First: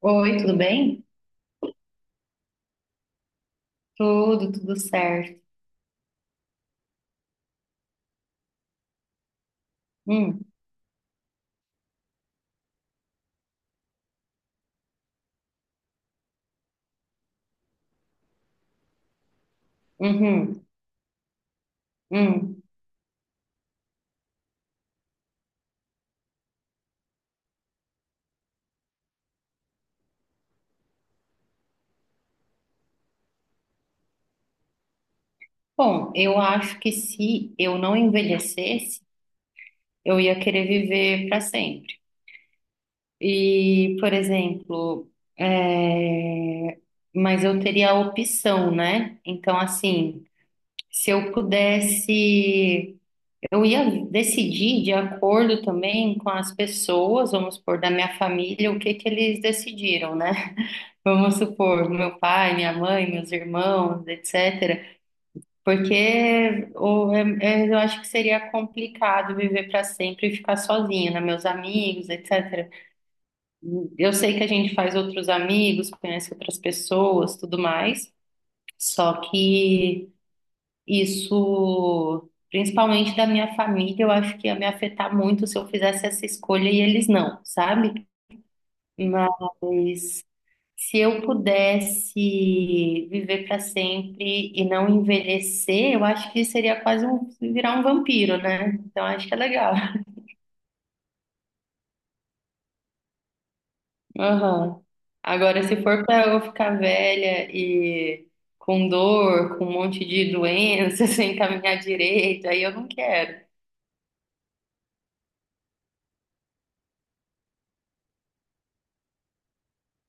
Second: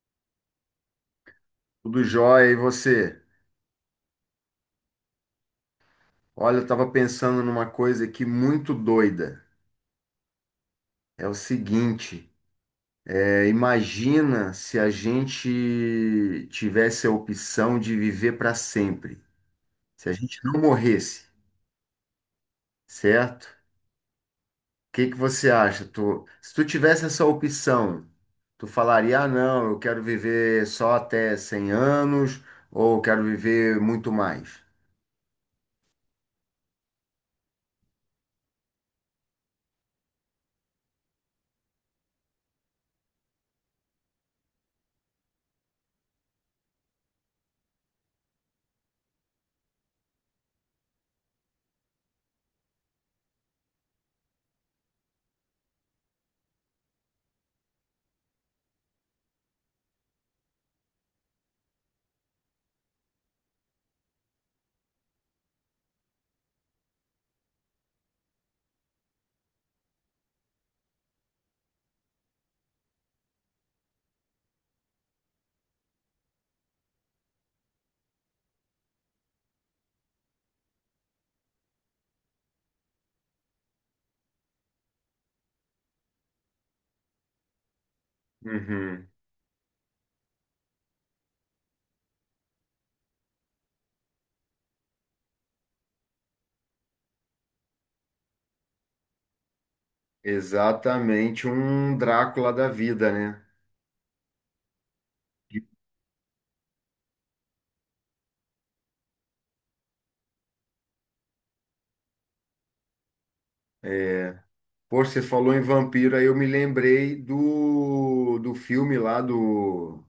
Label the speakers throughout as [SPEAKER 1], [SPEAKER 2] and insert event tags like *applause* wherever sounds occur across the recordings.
[SPEAKER 1] Oi, tudo bem?
[SPEAKER 2] Tudo jóia, e você?
[SPEAKER 1] Tudo certo.
[SPEAKER 2] Olha, eu tava pensando numa coisa aqui muito doida.
[SPEAKER 1] Hum.
[SPEAKER 2] É o seguinte, imagina se a gente tivesse a opção de viver para sempre, se a gente não
[SPEAKER 1] Uhum,
[SPEAKER 2] morresse,
[SPEAKER 1] hum.
[SPEAKER 2] certo? O que que você acha? Tu, se tu tivesse essa opção, tu falaria, ah, não, eu quero viver só até 100 anos, ou eu quero viver muito mais?
[SPEAKER 1] Bom, eu acho que se eu não envelhecesse, eu ia querer viver para sempre. E, por exemplo, é, mas eu teria a opção, né? Então, assim, se eu pudesse, eu ia decidir de acordo também com as pessoas, vamos supor, da minha família, o que que eles decidiram, né? Vamos supor, meu pai, minha mãe, meus irmãos, etcétera. Porque o- é- é- Eu acho que seria complicado viver para sempre e ficar sozinha, né? Meus amigos, etc. Eu sei que a gente faz outros amigos, conhece outras pessoas, tudo mais. Só que isso, principalmente da minha família, eu acho que ia me afetar muito se eu fizesse essa escolha e eles não, sabe?
[SPEAKER 2] Uhum.
[SPEAKER 1] Mas se eu pudesse viver para sempre e não envelhecer, eu acho que seria quase um virar um vampiro, né? Então acho que é legal.
[SPEAKER 2] Exatamente um Drácula da vida, né?
[SPEAKER 1] *laughs* Aham. Agora, se for para eu ficar velha e com dor, com um monte de doença, *laughs* sem caminhar direito, aí eu não quero.
[SPEAKER 2] Pô, você falou em vampiro, aí eu me lembrei do filme lá do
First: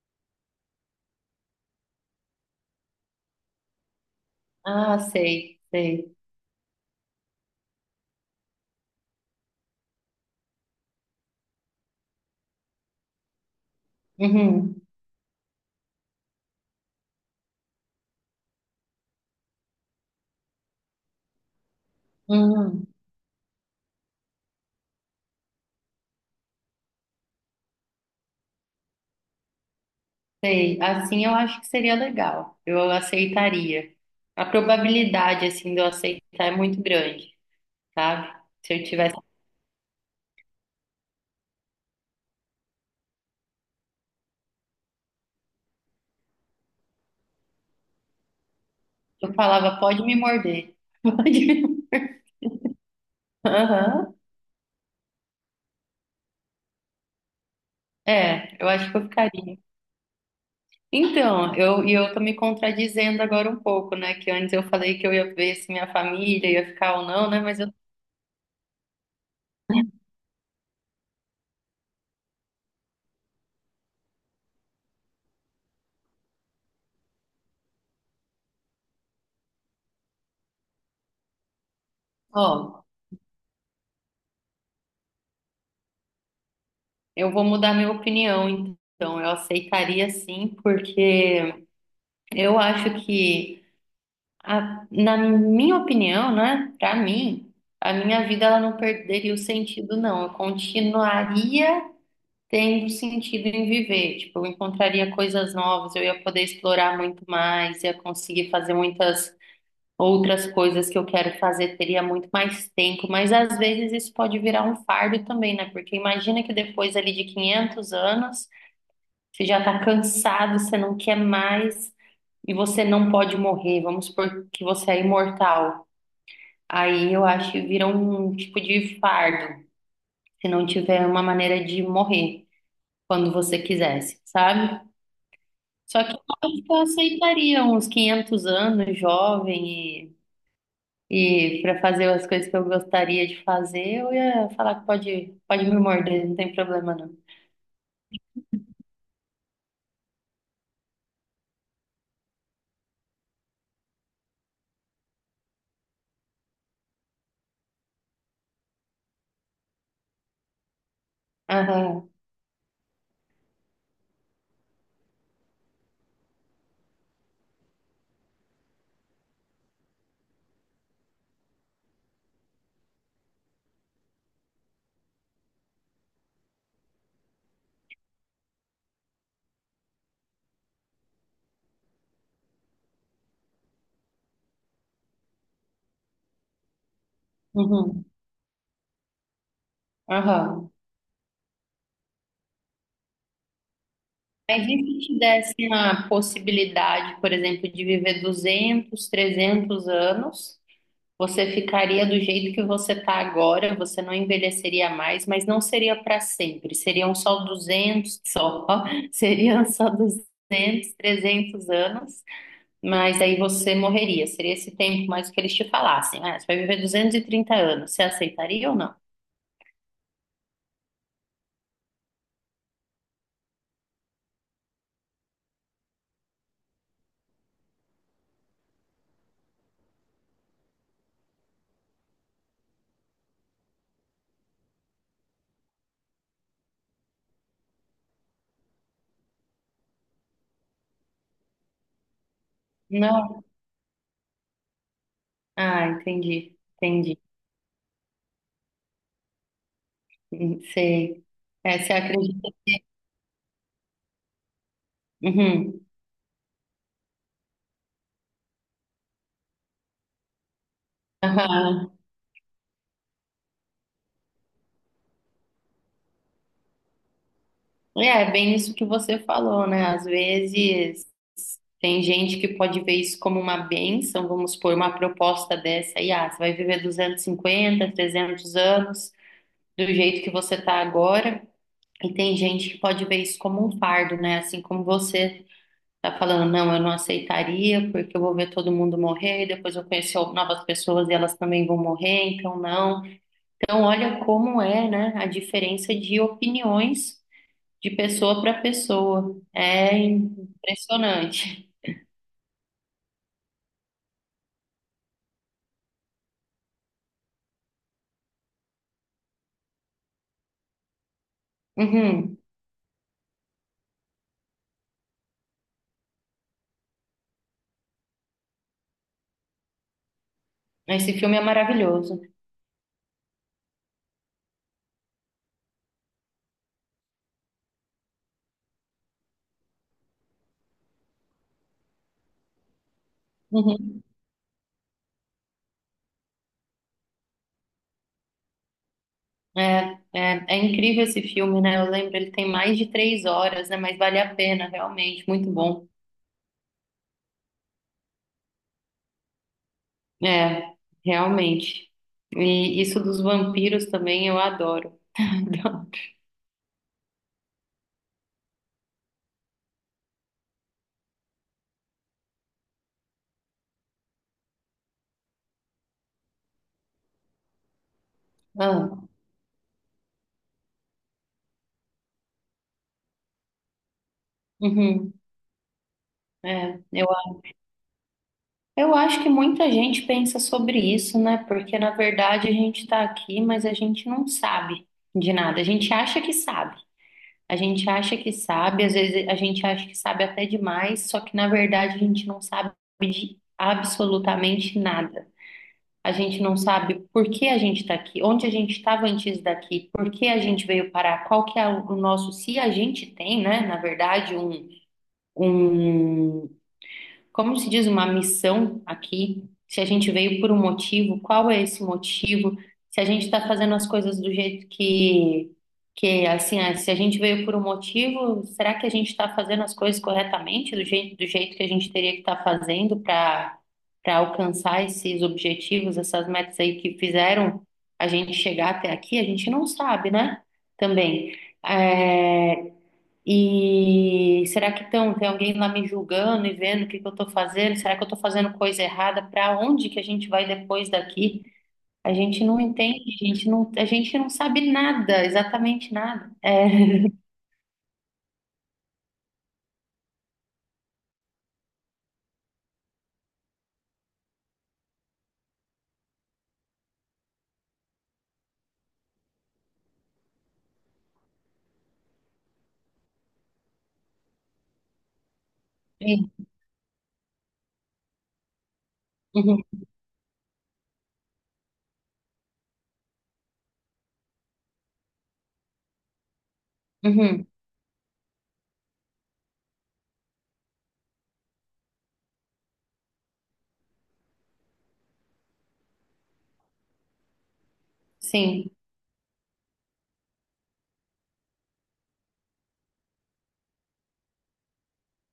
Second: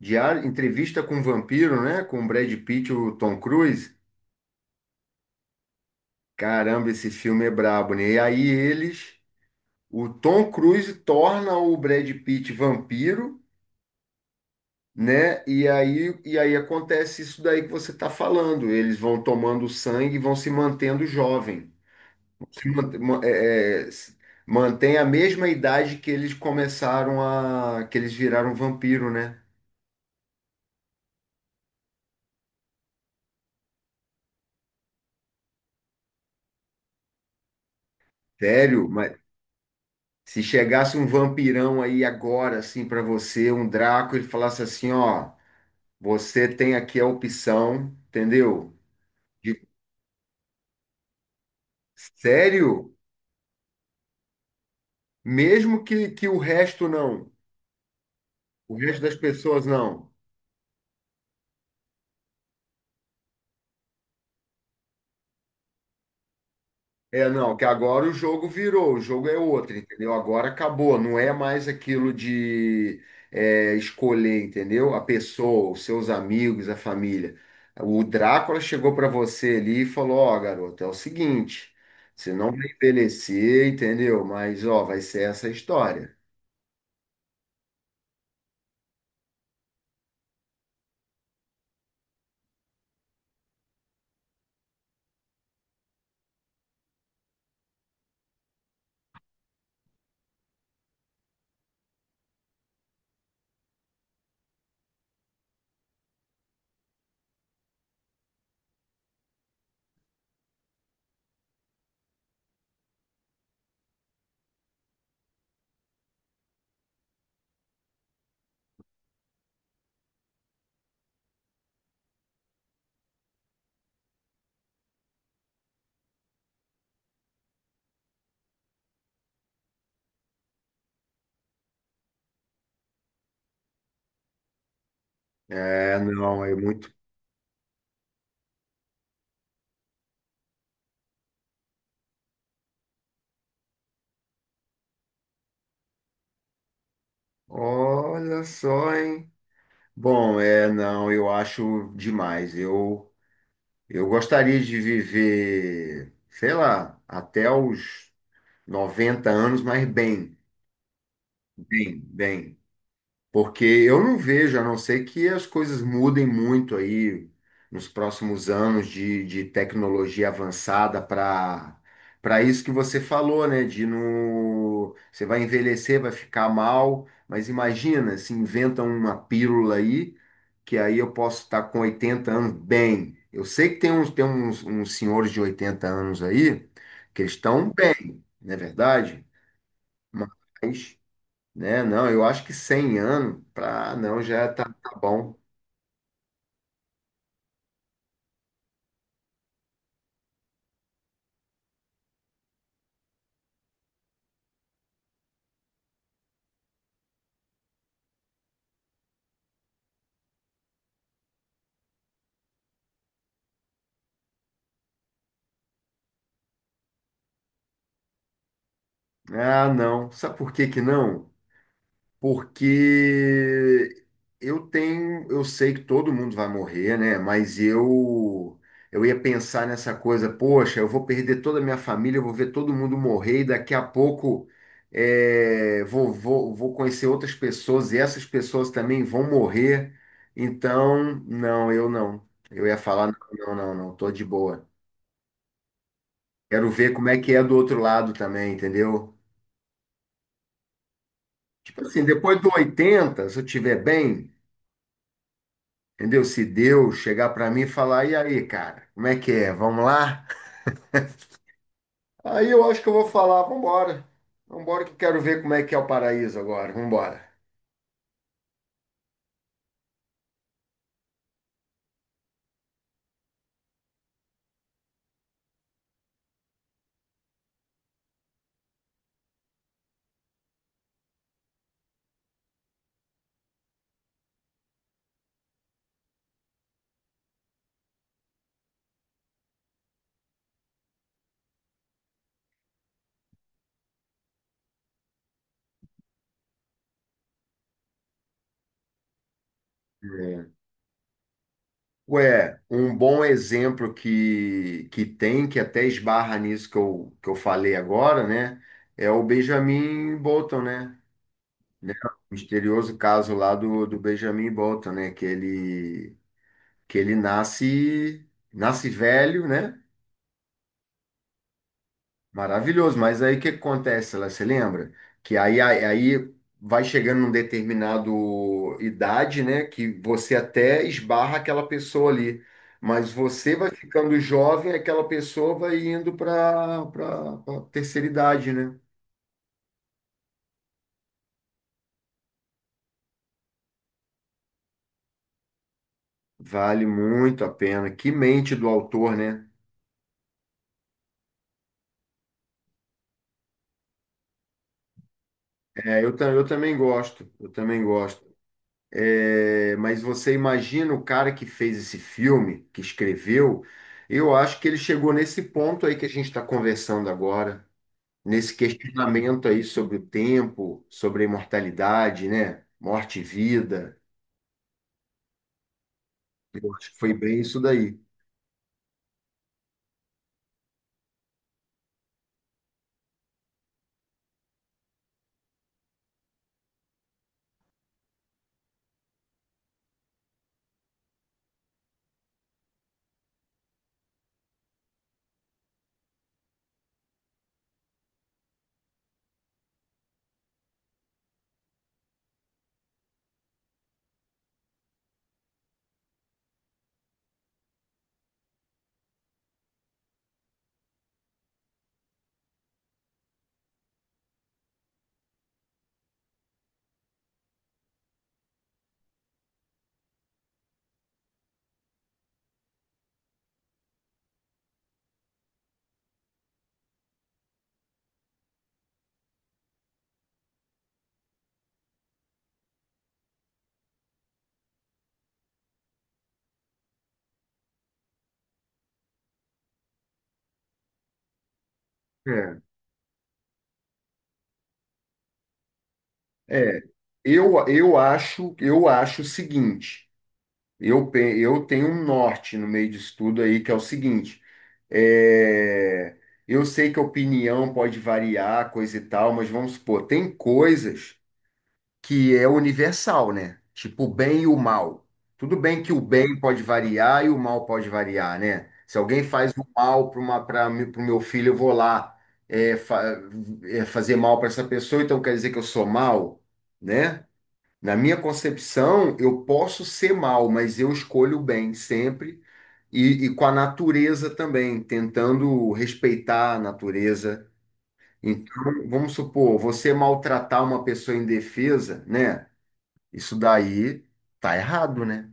[SPEAKER 2] Diário, Entrevista com o Vampiro, né? Com o Brad Pitt e o Tom Cruise.
[SPEAKER 1] Ah, sei, sei.
[SPEAKER 2] Caramba, esse filme é brabo, né? E aí eles, o Tom Cruise torna o Brad Pitt vampiro,
[SPEAKER 1] Uhum,
[SPEAKER 2] né? E aí acontece isso daí que você está falando. Eles vão tomando sangue e vão se mantendo jovem.
[SPEAKER 1] uhum,
[SPEAKER 2] Man- ma- é, é, s- Mantém a mesma idade que eles começaram a, que eles viraram vampiro, né?
[SPEAKER 1] sei. Assim eu acho que seria legal. Eu aceitaria. A probabilidade assim de eu aceitar é muito grande, sabe? Se eu
[SPEAKER 2] Sério, mas
[SPEAKER 1] tivesse,
[SPEAKER 2] se chegasse um vampirão aí agora, assim, pra você, um Draco, ele falasse assim, ó, você tem aqui a opção, entendeu?
[SPEAKER 1] eu
[SPEAKER 2] De-
[SPEAKER 1] falava, pode me morder. *laughs* Pode me...
[SPEAKER 2] Sério?
[SPEAKER 1] Aham.
[SPEAKER 2] Mesmo que o resto não,
[SPEAKER 1] É, eu
[SPEAKER 2] o
[SPEAKER 1] acho que
[SPEAKER 2] resto
[SPEAKER 1] eu
[SPEAKER 2] das
[SPEAKER 1] ficaria.
[SPEAKER 2] pessoas não.
[SPEAKER 1] Então, eu tô me contradizendo agora um pouco, né? Que antes eu falei que eu ia ver se minha família ia ficar ou
[SPEAKER 2] É,
[SPEAKER 1] não, né?
[SPEAKER 2] não, que agora o jogo virou, o jogo é outro, entendeu? Agora acabou, não é mais aquilo de escolher, entendeu? A pessoa, os seus amigos, a família. O Drácula chegou para você ali e falou: Ó, garoto, é o seguinte, você não vai
[SPEAKER 1] Ó,
[SPEAKER 2] envelhecer, entendeu? Mas, ó, vai ser essa a história.
[SPEAKER 1] eu vou mudar minha opinião, então. Eu aceitaria sim, porque eu acho que, na minha opinião, né? Pra mim, a minha vida ela não perderia o sentido, não. Eu continuaria tendo sentido em viver, tipo, eu encontraria coisas novas, eu ia poder explorar muito mais, ia conseguir fazer muitas outras coisas que eu quero fazer, teria muito mais tempo, mas às vezes isso pode virar um fardo também, né? Porque imagina que depois ali de 500 anos, você já tá cansado, você não quer mais e você não pode morrer, vamos supor que você é imortal. Aí eu acho que vira um tipo de fardo, se não tiver uma maneira de morrer quando você quisesse, sabe?
[SPEAKER 2] É,
[SPEAKER 1] Só que
[SPEAKER 2] não, é
[SPEAKER 1] eu
[SPEAKER 2] muito.
[SPEAKER 1] aceitaria uns 500 anos, jovem, e, para fazer as coisas que eu gostaria de fazer, eu ia falar que pode, pode me morder, não tem problema não.
[SPEAKER 2] Olha só, hein? Bom, é, não, eu acho demais. Eu. Eu gostaria de viver, sei lá, até os 90 anos, mas bem, bem,
[SPEAKER 1] Aham,
[SPEAKER 2] bem. Porque eu não vejo, a não ser que as coisas mudem muito aí nos próximos anos de, tecnologia avançada para isso que você falou, né? De no, você vai envelhecer, vai ficar mal, mas imagina se inventam uma pílula aí, que aí eu posso estar com 80 anos bem. Eu sei que tem uns, tem uns senhores de 80 anos aí que eles estão
[SPEAKER 1] uhum,
[SPEAKER 2] bem, não é verdade?
[SPEAKER 1] aham.
[SPEAKER 2] Mas né? Não, eu acho que 100 anos, pra, "Ah, não, já
[SPEAKER 1] Mas
[SPEAKER 2] tá,
[SPEAKER 1] e
[SPEAKER 2] tá
[SPEAKER 1] se te
[SPEAKER 2] bom.
[SPEAKER 1] dessem a possibilidade, por exemplo, de viver 200 300 anos? Você ficaria do jeito que você está agora, você não envelheceria mais, mas não seria para sempre. Seriam só 200 só. *laughs* Seriam só 200, 300 anos, mas aí você morreria. Seria esse tempo mais que eles te falassem. Ah, você vai viver 230 anos. Você aceitaria ou não?
[SPEAKER 2] Ah, não. Sabe por que que não? Porque eu tenho, eu sei que todo mundo vai morrer, né? Mas eu ia pensar nessa coisa, poxa, eu vou perder toda a minha família, eu vou ver todo mundo morrer e daqui a pouco vou conhecer outras pessoas e essas pessoas também vão morrer. Então, não, eu não. Eu ia falar, não,
[SPEAKER 1] Não?
[SPEAKER 2] não, não, não, tô de boa.
[SPEAKER 1] Ah, entendi.
[SPEAKER 2] Quero ver como é
[SPEAKER 1] Entendi.
[SPEAKER 2] que é do outro lado também, entendeu?
[SPEAKER 1] Sei. É,
[SPEAKER 2] Tipo
[SPEAKER 1] você
[SPEAKER 2] assim, depois
[SPEAKER 1] acredita?
[SPEAKER 2] do 80, se eu estiver bem,
[SPEAKER 1] Uhum.
[SPEAKER 2] entendeu? Se Deus chegar pra mim e falar, e aí, cara, como é que é? Vamos lá?
[SPEAKER 1] Aham.
[SPEAKER 2] Aí eu acho que eu vou falar, vambora. Vambora que eu quero ver como é que é o paraíso agora, vambora.
[SPEAKER 1] É, é bem isso que você falou, né? Às vezes. Tem gente que pode ver isso como uma bênção, vamos supor, uma proposta dessa aí, ah, você vai viver 250, 300 anos do jeito que você está agora. E tem gente que pode ver isso como um fardo, né? Assim como você está falando, não, eu não aceitaria, porque eu vou ver todo mundo morrer, e depois eu conhecer novas pessoas e elas também vão morrer, então não. Então, olha como é, né, a diferença de opiniões de pessoa para pessoa. É
[SPEAKER 2] É.
[SPEAKER 1] impressionante.
[SPEAKER 2] Ué, um bom exemplo que tem, que até esbarra nisso que eu falei agora, né? É o Benjamin Bolton, né? Né? O
[SPEAKER 1] Uhum.
[SPEAKER 2] misterioso caso lá do Benjamin Bolton, né? Que ele nasce, velho, né?
[SPEAKER 1] Esse filme é maravilhoso.
[SPEAKER 2] Maravilhoso. Mas aí o que acontece, lá, você lembra? Que aí vai chegando num determinado idade, né? Que você até esbarra aquela pessoa ali. Mas você vai
[SPEAKER 1] Uhum.
[SPEAKER 2] ficando jovem, aquela pessoa vai indo para a terceira idade, né?
[SPEAKER 1] É incrível esse filme, né? Eu lembro, ele tem mais de 3 horas, né? Mas vale a pena, realmente, muito bom.
[SPEAKER 2] Vale muito a pena. Que mente do autor, né?
[SPEAKER 1] É, realmente. E isso dos vampiros também eu adoro. *laughs*
[SPEAKER 2] É, eu, eu também gosto. Eu também gosto. É, mas você imagina o cara que fez esse filme, que escreveu, eu acho que ele chegou nesse ponto aí que a gente está conversando agora, nesse
[SPEAKER 1] Ah,
[SPEAKER 2] questionamento aí sobre o tempo, sobre a imortalidade, né? Morte e vida.
[SPEAKER 1] uhum,
[SPEAKER 2] Eu
[SPEAKER 1] é,
[SPEAKER 2] acho que
[SPEAKER 1] eu,
[SPEAKER 2] foi bem
[SPEAKER 1] a-
[SPEAKER 2] isso daí.
[SPEAKER 1] eu acho que muita gente pensa sobre isso, né? Porque na verdade a gente está aqui, mas a gente não sabe de nada. A gente acha que sabe. A gente acha que sabe, às vezes a gente acha que sabe até demais, só que na verdade a gente não sabe de absolutamente nada. A gente não sabe por que a gente está aqui, onde a gente estava antes daqui, por que a gente veio parar, qual que é o nosso, se a gente tem, né, na verdade, um como se diz, uma missão aqui, se a gente veio por um motivo, qual é esse motivo? Se a gente está fazendo as coisas que assim, ah, se a gente veio por um motivo, será que a gente está fazendo as coisas corretamente, do jeito que a gente teria que estar fazendo para alcançar esses objetivos, essas metas aí que fizeram a gente chegar até aqui? A gente não sabe, né? Também. É, e será que tão, tem alguém lá me julgando e vendo o que que eu estou fazendo? Será que eu estou fazendo coisa errada? Para onde que a gente vai depois daqui? A gente
[SPEAKER 2] É,
[SPEAKER 1] não entende, a gente não sabe nada, exatamente nada.
[SPEAKER 2] é.
[SPEAKER 1] É,
[SPEAKER 2] Eu acho o seguinte. Eu tenho um norte no meio disso tudo aí, que é o seguinte: é, eu sei que a opinião pode variar, coisa e tal, mas vamos supor, tem coisas que é universal, né? Tipo o bem e o mal. Tudo bem que o
[SPEAKER 1] sim,
[SPEAKER 2] bem pode variar e o mal pode variar, né? Se alguém faz
[SPEAKER 1] uhum,
[SPEAKER 2] o mal para o meu filho, eu vou lá é, fa- fazer mal para essa pessoa, então quer dizer que eu sou mal, né?
[SPEAKER 1] uhum,
[SPEAKER 2] Na minha concepção, eu posso ser mal, mas eu escolho o bem sempre e com a natureza também, tentando respeitar a natureza.
[SPEAKER 1] sim,
[SPEAKER 2] Então, vamos supor, você maltratar uma pessoa indefesa, né? Isso daí tá errado, né?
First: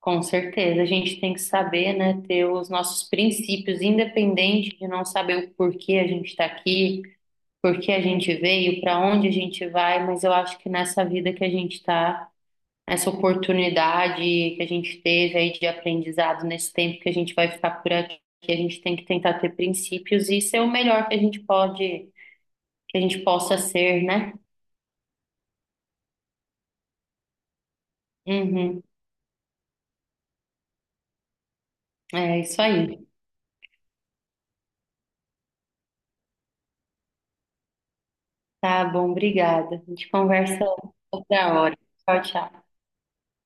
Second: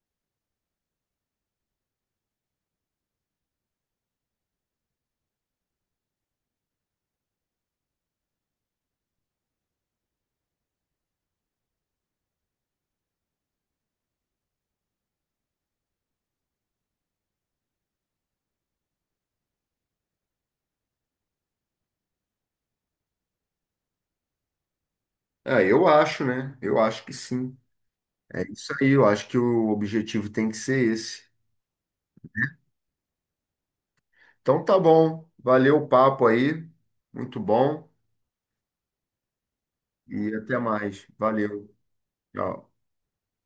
[SPEAKER 1] com certeza. A gente tem que saber, né, ter os nossos princípios, independente de não saber o porquê a gente está aqui, por que a gente veio, para onde a gente vai, mas eu acho que nessa vida que a gente está, essa oportunidade que a gente teve aí de aprendizado nesse tempo que a gente vai ficar por aqui, a gente tem que tentar ter princípios e ser o melhor que a gente pode, que a gente possa ser, né?
[SPEAKER 2] É, eu acho, né? Eu acho que sim. É isso
[SPEAKER 1] Uhum.
[SPEAKER 2] aí, eu acho que o objetivo tem que ser esse.
[SPEAKER 1] É isso aí.
[SPEAKER 2] Então tá bom, valeu o papo aí, muito bom
[SPEAKER 1] Tá bom, obrigada. A gente
[SPEAKER 2] e até
[SPEAKER 1] conversa
[SPEAKER 2] mais.
[SPEAKER 1] outra
[SPEAKER 2] Valeu,
[SPEAKER 1] hora. Tchau, tchau.
[SPEAKER 2] tchau.